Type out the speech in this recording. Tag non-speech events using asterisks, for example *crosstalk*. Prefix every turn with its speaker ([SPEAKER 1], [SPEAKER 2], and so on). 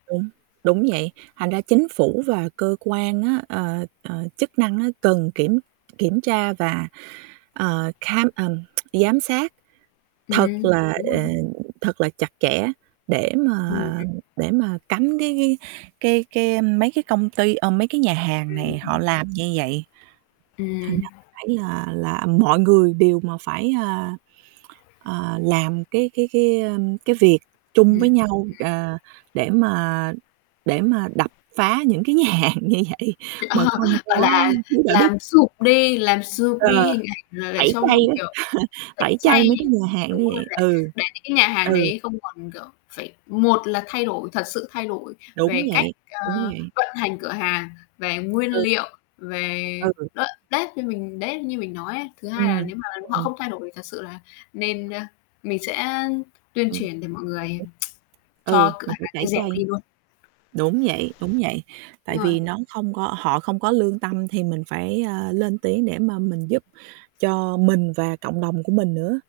[SPEAKER 1] Đúng, đúng vậy. Thành ra chính phủ và cơ quan á, ờ, ờ, chức năng á, cần kiểm kiểm tra và, ờ, kham ờm, *tsk* giám sát thật
[SPEAKER 2] Ừm,
[SPEAKER 1] là,
[SPEAKER 2] đúng rồi.
[SPEAKER 1] ờ, thật là chặt chẽ để mà
[SPEAKER 2] Ừm.
[SPEAKER 1] để mà cấm cái cái cái cái mấy cái công ty ờ, mấy cái nhà hàng
[SPEAKER 2] Ừm
[SPEAKER 1] này họ
[SPEAKER 2] hưm.
[SPEAKER 1] làm như vậy. Thành
[SPEAKER 2] Ừm.
[SPEAKER 1] ra mình thấy là là mọi người đều mà phải, a, à, làm cái cái cái, ờm, cái việc chung
[SPEAKER 2] Ừm,
[SPEAKER 1] với
[SPEAKER 2] ừm.
[SPEAKER 1] nhau, ờ, để mà để mà đập phá những cái nhà hàng như vậy
[SPEAKER 2] Thì, ờ,
[SPEAKER 1] mà không
[SPEAKER 2] gọi
[SPEAKER 1] có
[SPEAKER 2] là,
[SPEAKER 1] thiếu đạo đức.
[SPEAKER 2] làm sụp đi làm sụp đi
[SPEAKER 1] Ờ,
[SPEAKER 2] hình ảnh là để
[SPEAKER 1] tẩy
[SPEAKER 2] cho
[SPEAKER 1] chay
[SPEAKER 2] mà,
[SPEAKER 1] á, *chuckles*
[SPEAKER 2] kiểu, tẩy
[SPEAKER 1] tẩy chay
[SPEAKER 2] chay
[SPEAKER 1] mấy cái nhà
[SPEAKER 2] *unintelligible*
[SPEAKER 1] hàng
[SPEAKER 2] đúng
[SPEAKER 1] như
[SPEAKER 2] rồi
[SPEAKER 1] vậy.
[SPEAKER 2] này,
[SPEAKER 1] Ừ,
[SPEAKER 2] để những cái nhà hàng
[SPEAKER 1] ừ.
[SPEAKER 2] đấy không còn kiểu, phải một là thay đổi, thật sự thay đổi
[SPEAKER 1] Đúng
[SPEAKER 2] về cách,
[SPEAKER 1] vậy, đúng
[SPEAKER 2] ơ,
[SPEAKER 1] vậy.
[SPEAKER 2] vận hành cửa hàng, về nguyên
[SPEAKER 1] Ừ.
[SPEAKER 2] liệu, về
[SPEAKER 1] Ừ, ừ.
[SPEAKER 2] đ đấy, như mình đấy, như mình nói ấy. Thứ hai là
[SPEAKER 1] Ừm,
[SPEAKER 2] nếu mà họ
[SPEAKER 1] ừm.
[SPEAKER 2] không thay đổi thật sự là nên ơ, mình sẽ tuyên
[SPEAKER 1] Ừm,
[SPEAKER 2] truyền để mọi
[SPEAKER 1] mình
[SPEAKER 2] người
[SPEAKER 1] phải
[SPEAKER 2] *tsk*
[SPEAKER 1] ừ,
[SPEAKER 2] cho cửa
[SPEAKER 1] mình phải
[SPEAKER 2] hàng
[SPEAKER 1] tẩy
[SPEAKER 2] ấy dẹp
[SPEAKER 1] chay.
[SPEAKER 2] đi luôn.
[SPEAKER 1] Đúng vậy, đúng vậy.
[SPEAKER 2] Đúng
[SPEAKER 1] Tại
[SPEAKER 2] rồi.
[SPEAKER 1] vì nó không có họ không có lương tâm thì mình phải, ơ, lên tiếng để mà mình giúp cho mình và cộng đồng của mình nữa.